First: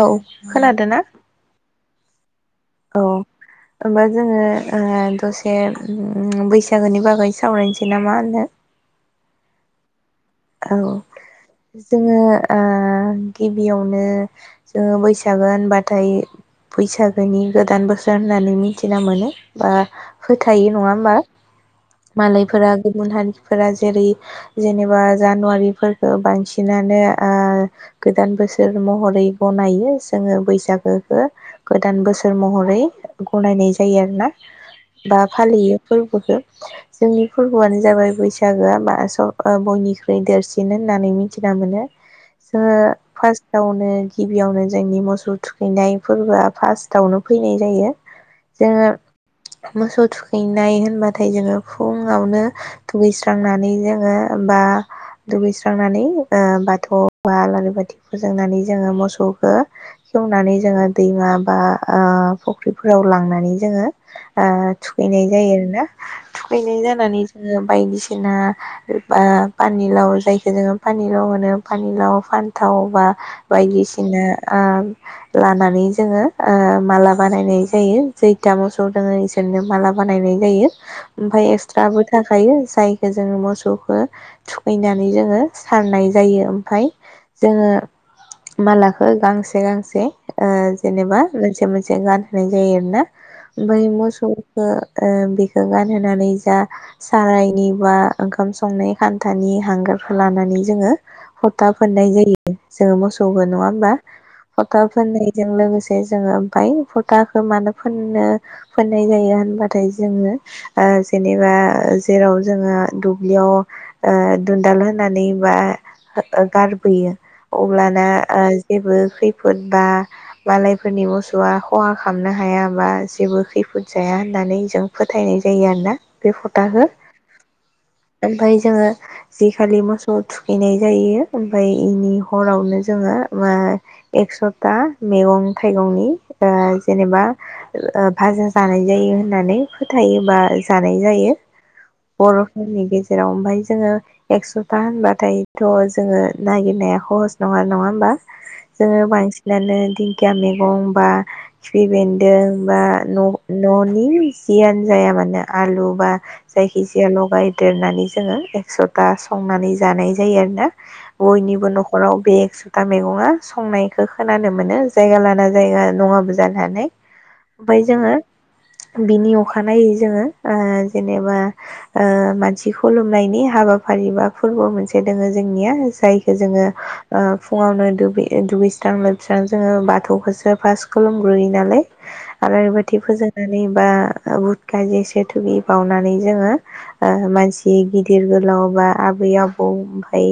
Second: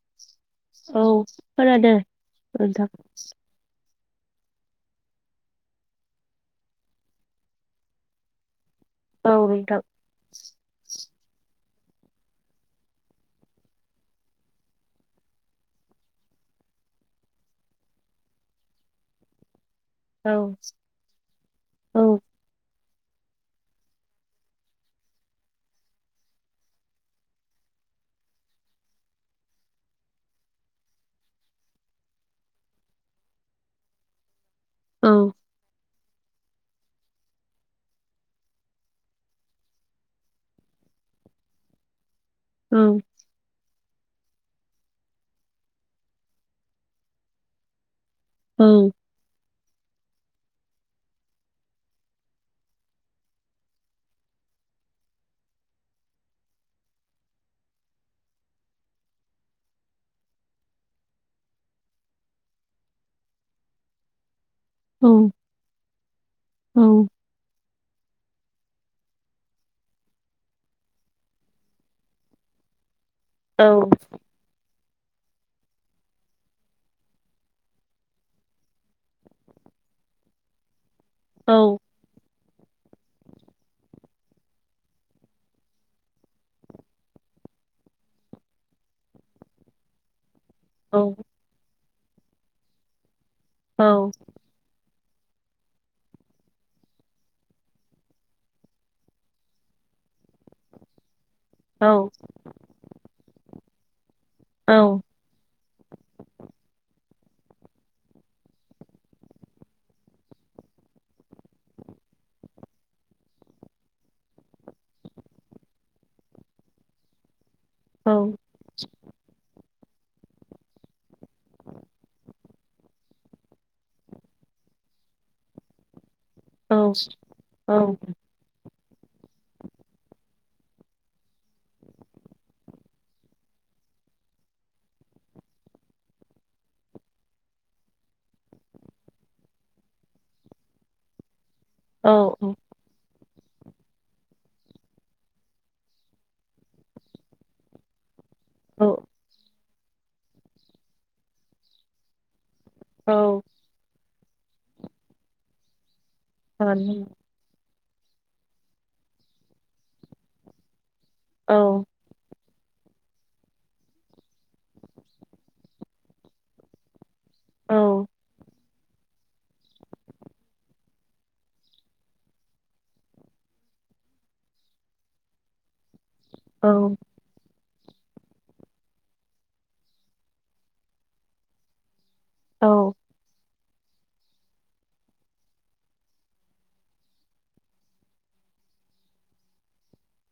औ खोनादो ना औ खोनादों नोंथां होमबा जोंङो‌ ओ दसे उम बैसागोनि बागै सावरायनोसै नामा [unintelligible] औ नोंथां औ जोंङो ओ गिबियावनो जोंङो बैसागो होनबाथाय बैसागोनि गोदान बोसोर होननानै मिथिना मोनो बा औ फोथायो नङा होमबा औ मालायफोरा गुबुन हारिफोरा जेरै जेनेबा जानुवारिफोरखो बांसिनानो ओ गोदान बोसोर महरै गनायो जोंङो बैसागोखौ गोदान बोसोर महरै गनायनाय जायो आरोना औ बा फालियो फोरबोखौ जोंनि फोरबोआनो जाबाय बैसागोआ [unintelligible] बयनि बे देरसिन होननानै मिथिना मोनो जोंङो औ फार्टाव‌ नो गिबियावनो जोंनि मोसौ थुखैनाय फोरबोआ फार्सटआवनो फैनाय जायो जोंङो औ मोसौ थुखै हैनाय होनबाथाय जोंङो फुंङावनो दुगैस्रांनानै जोंङो बा दुगैस्रांनानै ओ बाथौ बा आलारि बाथि फोजोंनानै जोङो मोसौखौ खेवनानै जोङो दैमा बा ओ फुख्रिफोराव लांनानै जोङो ओ औ थुखैनाय जायो आरोना थुखैनाय औ जानानै जोङो बायदिसिना [unintelligible] पानिलाव जायखो जोङो पानिलाव होनो पानिलाव फानथाव बा औ बायदिसिनो आ लानानै जोङो ओ माला बानायनाय जायो खैथा मोसौ दङ इसोरनो माला बानायनाय जायो। ओमफ्राय औ औ एक्सट्राबो थाखायो। जायखौ जोङो मोसौखौ थुखैनानै जोङो सारनाय जायो ओमफ्राय जोङो मालाखो गांसे गांसे ओ औ जेनेबा मोनसे मोन जों गानहोनाय जायो आरोना बै मोसौखो ओ बेखौ गानहोनानै जा सारायनि बा ओंखाम संनाय खान थानि हांगारफोर लानानै जोङो। फथा फोननाय जायो जोङो मोसौ जौबो नङा होमबा फथा फोननायजों लोगोसे जोङो ओमफ्राय फथाखौ मानो फनो फोननाय जायो होनबाथाय जोङो ओ जेनेबा जेराव जोङो दुब्लियाव ओ दुनन्दाल होनानै बा गारबोयो। अब्लाना ओ जेबो खैफोद बा मालायफोरनि मोसौआ खहा खालामनो हाया बा जेबो खैफोद जाया होननानै जों फोथायनाय जायो आरोना बे फथाखो ओमफाय जोङो जि खालि मोसौ थुखैनाय जायो ओमफाय इनि हरावनो जोङो एकसथा मैगं थाइगंनि ओ जेनेबा ओ बाजा जानाय जायो होननानै फोथायोबा जानाय जायो। बर'फोरनि गेजेराव जोङो एक्स'था होनबाथायथ' जोङो नागिरनाया हह'स नङा नङा होमबा। जोङो बांसिनानो दिंखिया मेगं बा खिफि बेन्दों। बा न ननि जियानो जाया मानो आलु बा जायखि जाया लगाइ देरनानै जोङो जथा संनानै जानाय जायो आरो ना। बयनिबो नखराव बे एकस था मैगङा संनायखौ खोनानो मोनो जायगा लाना जायगा नङाबो जानो हानाय। ओमफाय जोङो औ बिनि अखानायै जोङो ओ जेनेबा ओ मानसि खुलुमनायनि हाबाफारि बा फोरबो मोनसे दोङो जोंनिया जाय जोङो औ ओ। फुङावनो दुगैयो दुगैस्रां लोबस्रां जोङो बाथौखौसो फास खुलुमग्रोयो नालाय। आलारि औ बाथि फोजोङो बा [unintelligible] बावनानै जोङो ओ मानसि गिद गिदिर गोलाव बा आबै आबौ ओमफाय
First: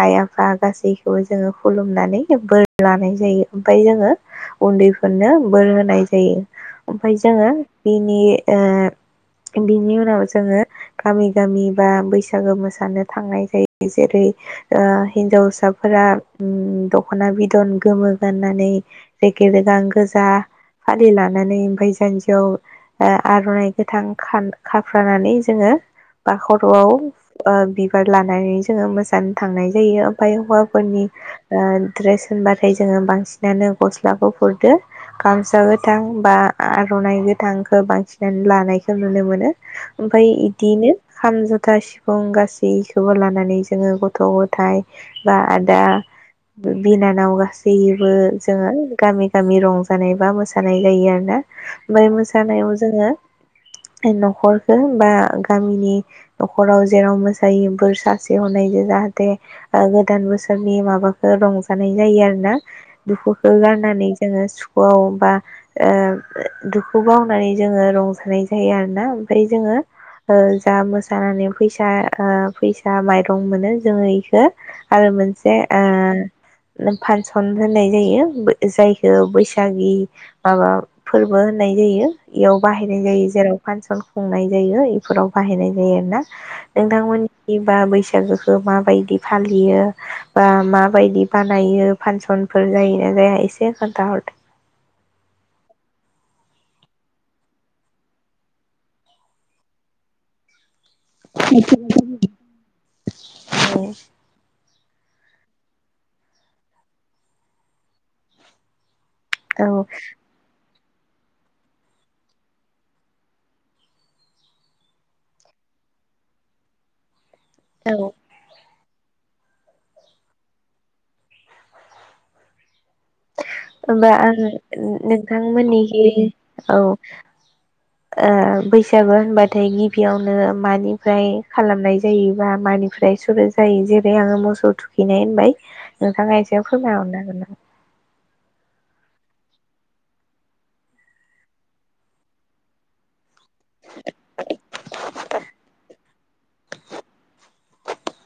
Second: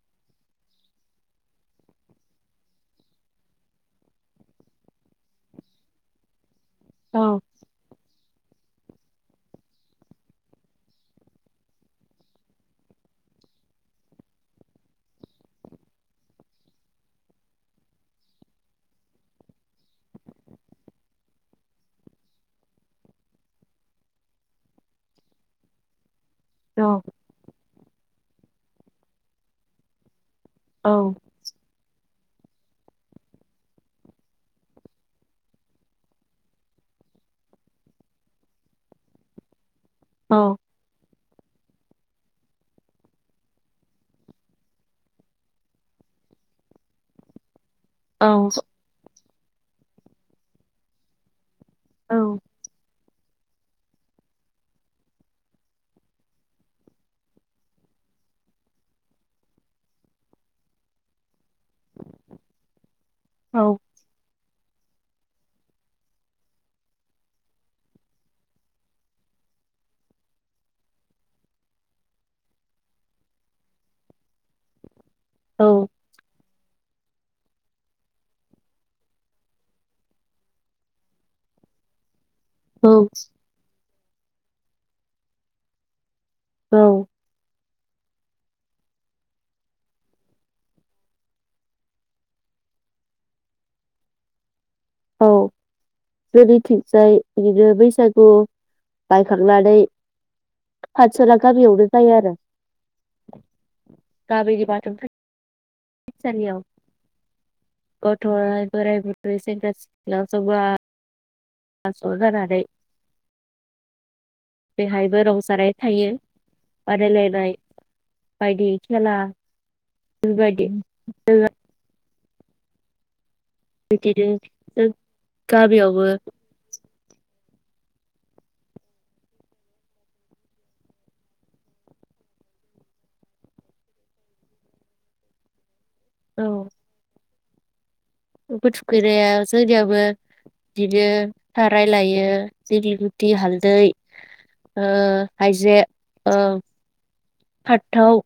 आइ आफा गासैखौबो जोङो खुलुमनानै बोर लानाय जायो ओमफाय जोङो उन्दैफोरनो बोर होनाय जायो। ओमफा जोङो बिनि। ओ बिनि उनाव जोङो गामि गामि बा बैस बैसागो मोसानो थांनाय जायो जेरै ओ हिनजावसाफोरा उम दखना बिदन गोमो गाननानै रेखे रेगां गोजा फालि लानानै ओमफाय जानजिआव ओ आरनाइ गोथां खान खाफ्रानानै जोङो बा खर'आव। ओ बिबार लानानै जोङो मोसानो थांनाय जायो । फाइ हौवाफोरनि ओ। द्रेस होनबाथाय जोङो बांसिनानो गस्ला गुफुरदो गामसा गोथां बा आरनाइ गोथांखौ बांसिनानो लानायखौ नुनो मोनो । ओमफाय इदिनो। खाम जथा सिफ फुं गासैखौबो लानानै जोङो गथ' गथाय बा आदा बिनानाव गासै [unintelligible] बो जोङो गामिन गामि रंजानाय बा मोसानाय जायो आरो ना। ओमफाय मोसानायाव जोङो । न'खरखो बा गामिनि न'खराव जेराव मोसायो बोर सासे हनायजों जाहाथे ओ गोदान बोसोरनि माबाखौ रंज जानाय जायो आरो ना दुखुखो गारनानै जोङो सुख खुआव बा ओ दुखु बावनानै जोङो रंजानाय जायो आरो ना ओमफाय जोङो ओ जा मोसानानै फैसा ओ फैसा माइरं मोनो जोङो इखो आरो मोनसे ओ फान सन होननाय जायो बो जायखौ बैसागि माबा फोरबो होननाय जायो। इयाव बाहायनाय जायो जेराव फानस संनाय जायो इफोराव बाहायनाय जायो आरो ना नोंथां मोननिसिम बा बैसागोखौ माबायदि फालियो बा माबायदि बानायो फांसनफोर जायो ना जाया एसे खोनथाहरदो । औ जोंनि थिंजाय बिदिनो बैसागु बायखांनानै फानसना गामियावनो जायो आरो गामिनि मान [unintelligible] फिद सालियाव गथ'आ‌ बोराइ बुर रै सेंग्रा औ सिख्ला जौगा बा ज' जानानै बेहायबो रंजानाय थायो बादायलायनाय बायदि खेला बायदि [unintelligible] होमबा बिदिनो आङो जों नोंथांमोननिखि गामियावबो औ ओ बैसागु होनबाथाय गिबियावनो मानिफ्राय खालामनाय जायोबा मानिफ्राय सुरु जायो जेरै आङो मोसौ थुखैनाय होनबाय नोंथाङा औ एसे फोरमायहरनो हागोन ना थुखैनाया जोंनियाबो बिदिनो रायलायो जेरैनि थि हालदै ओ हायजें ओं फानथाव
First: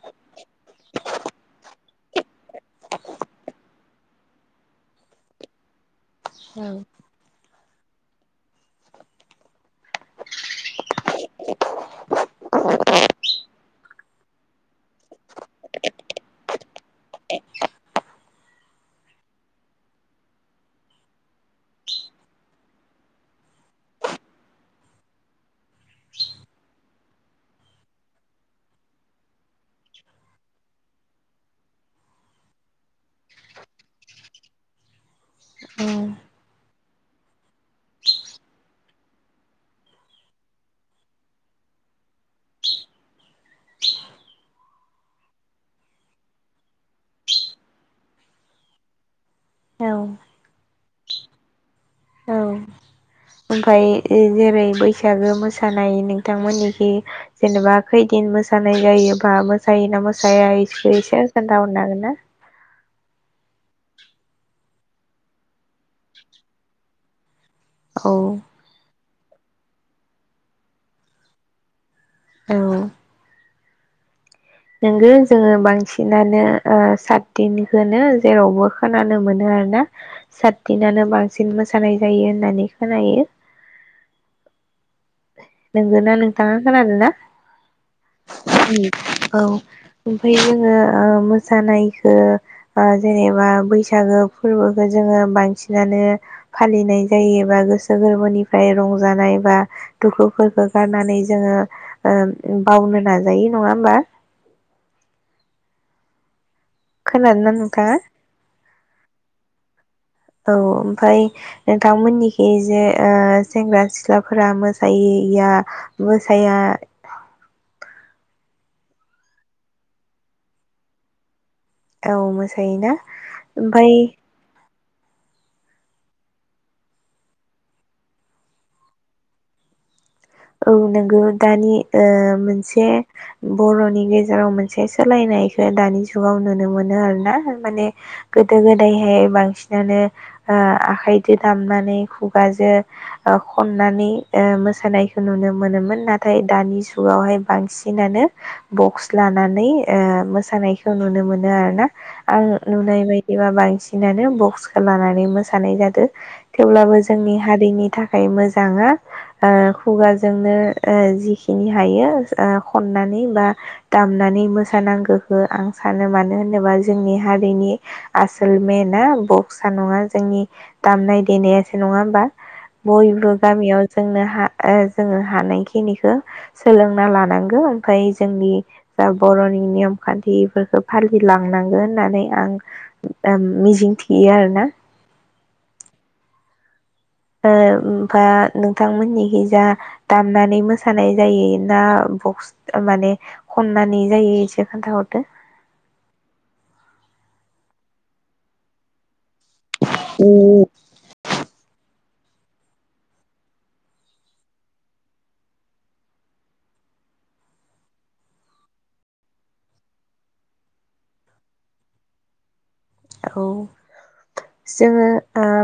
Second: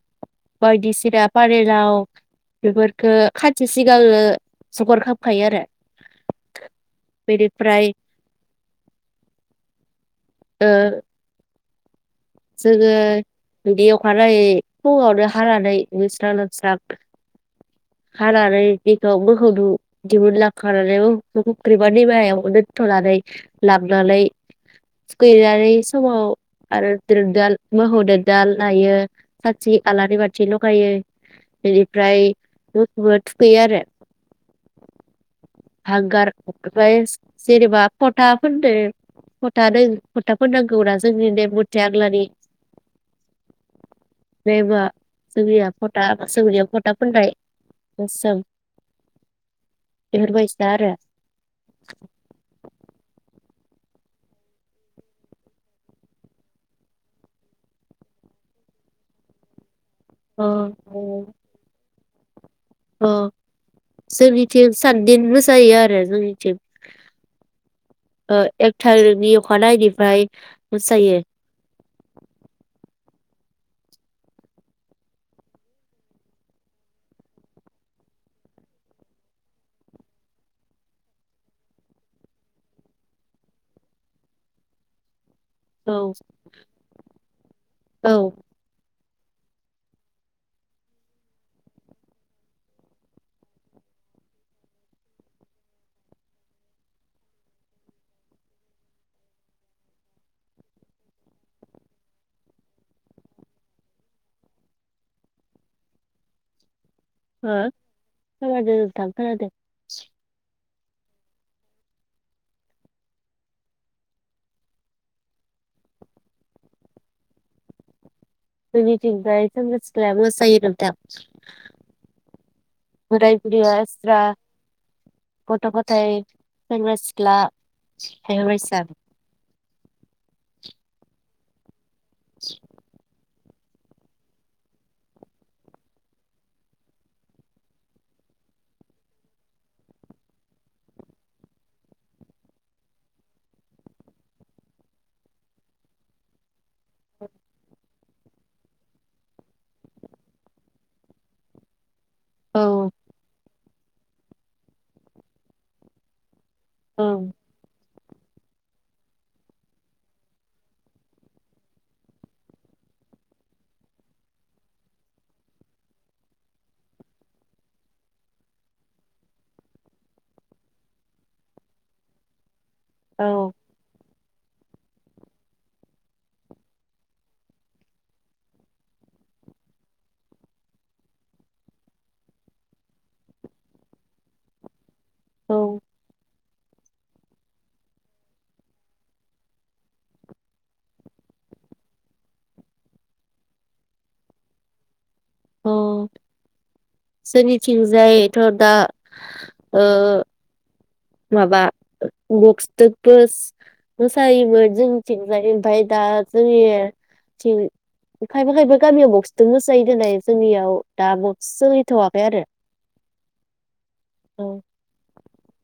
बायदिसिना फानिलाव बेफोरखो खानसे सिगांनो जगार खालामखायो आरो औ बेफ्राय ओ [inaudible] जोङो बेव बाराय फुङावनो हानानै दुगैस्रां-लोबस्रां [inaudible] खानानै बेखौ मोखौ दिहुनलांखानानै फुख्रिबा दैमायाव दोनथनानै लाबोनानै थुखैहैनानै समाव आरो दोनदाल मोखौ दोनदाल लायो साथि आलारि बाथि लगायो बेनिफ्राय मोखौबो थुखैयो आरो हांगार ओमफ्राय जेनेबा फथा फोनदो फथा दों फथा फोननांगौ जोंनि नेम बे आग्लानि नेमा जोंनिया फथा मोसौनियाव फथा फोननाय मोसौ बेफोर बायसा आरो औ ओमफाय जेरै बैसागो मोसानाय नोंथांमोननिखै जेनेबा खैदिन मोसानाय जायोबा मोसायोना मोसाया इखौ एसे खोनथा हरनो हागोन ना? ओ जोंनिथिं साथदिन मोसायो आरो जोंनिथिं औ ओ एक थारिख नि अखानायनिफ्रायै मोसायो [inaudible] नोंगो जोङो बांसिनानो ओ सातदिन होनो जेरावबो खोनानो मोनो आरोना सातदिनानो बांसिन मोसानाय जायो होननानै खोनायो औ नोंगो ना नोंथाङा खोनादों ना औ औ ओमफ्राय जोङो मोसानायखो बा जेनेबा बैसागो फोरबोखौ जोङो बांसिनानो फालिनाय जायो बा गोसो गोरबोनिफ्राय रंजानाय बा दुखुफोरखौ गारनानै जोङो बावनो नाजायो नङा होमबा? खोनादोंना हो नोंथाङा? खोनादों नोंथां खोनादों ओमफ्राय नोंथांमोननिखै जे सेंग्रा सिख्लाफोरा मोसायैया मोसाया जोंनिथिंजाय सेंग्रा सिख्लाया मोसायो नोंथां। औ मोसायोना बोराय बुरैया ओमफाय एक्सट्रा गथ गथाय सेंग्रा सिख्ला बेफोर बायसा औ नोंगौ दानि ओ मोनसे बरनि गेजेराव मोनसे सोलायनायखौ दानि जुगाव नुनो मोनो आरो ना माने गोदो गोदायहाय बांसिनानो ओ आखायजों दामनानै खुगाजों खननानै ओ मोसानायखौ नुनो मोनोमोन नाथाय दानि जुगावहाय बांसिनानो बक्स लानानै ओ मोसानायखौ नुनो मोनो आरो ना आं औ नुनाय बायदिबा बांसि नानो बक्सखौ लानानै मोसानाय जादो। थेवब्लाबो औ जोंनि हारिनि थाखा खाय मोजां ओ खुगाजोंनो जिखिनि हायो खननानै बा दामनानै मोसानांगौ हो आं सानो मानो होनोबा जोंनि हारिनि आसोल मेनाआ बक्सा नङा जोंनि दामनाय देनायासो नङा होमबा औ बयबो गामियाव जोंनो हा ओ जोङो हानायखिनिखो सोलोंना लानांगौ ओमफ्राय जोंनि जा बरनि नियम खान्थिफोरखौ फालिलांनांगोन होननानै आं मिजिं थियो आरोना औ। ओ बा नोंथांमोननिखि जा दामनानै मोसानाय जायो ना बक्स माने खननानै जायो एसे खोन्थाहरदो अ सोरनिथिंजायथ दा ओ खोन्थाहरदो माबा बक्सजोंबो मोसायोमोन जों थिंजाय ओमफाय दा जोंनि थिं खायफा खायफा गामियाव बक्सजों मोसायो दोनाय जोंनियाव दा बक्स सोहैथवाखै आरो। औ औ जोङो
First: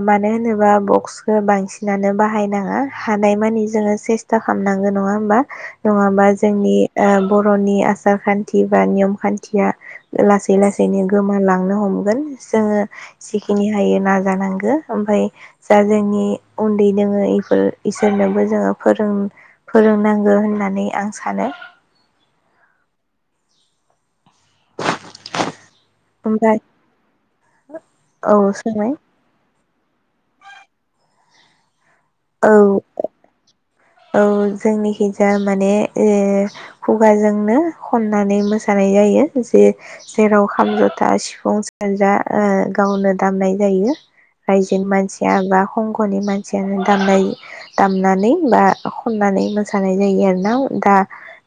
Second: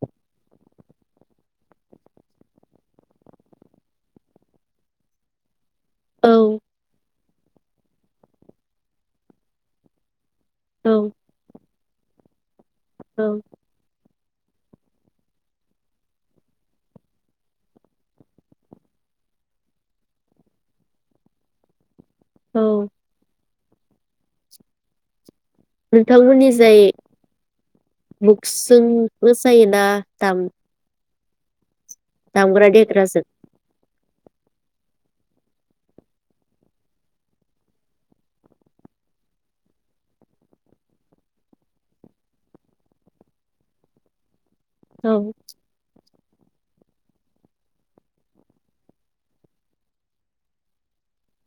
मानो होनोब्ला बक्सखौ बांसिनानो बाहायनाङा हानायमानि जोङो सेस्था खालामनांगौ नङा होमबा नङाबा औ जोंनि ओम बर'नि आसार खान्थि बा नियम खान्थिया लासै लासैनो औ गोमालांनो हम मोनगोन। जोङो औ जिखिनि हायो ना जानांगो ओमफ्राय जा जोंनि उन्दै दोङोफोर इसोरनोबो जोङो फोर फोरोंनांगौ होननानै आं सानो औ। ओमफ्राय नोंथांमोननिजाय औ बुक्सजों सोंनाय मोसायो दा दाम औ दामग्रा देग्राजों औ जोंनिखिजाया माने ओ खुगाजोंनो खननानै मोसानाय जायो जे जेराव खाम जथा सिफुं सेरजा ओ गावनो दामनाय जायो रायजोनि औ मानसिया बा हं माने मानसियानो दामनाय दामनानै बा खननानै मोसानाय जायो आरोना दा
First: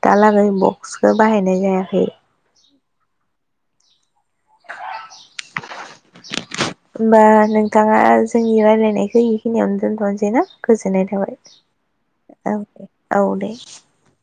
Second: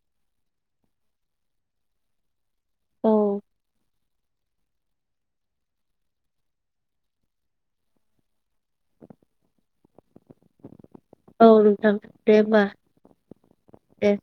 दालागै बक्सखौ बाहायनाय जायाखै। औ होमबा नोंथाङा जोंनि रायलायनायखौ इखिनियावनो दोनथनोसै ना? गोजोननाय थाबाय। औ नोंथां औ होमबा दे औ दे। दे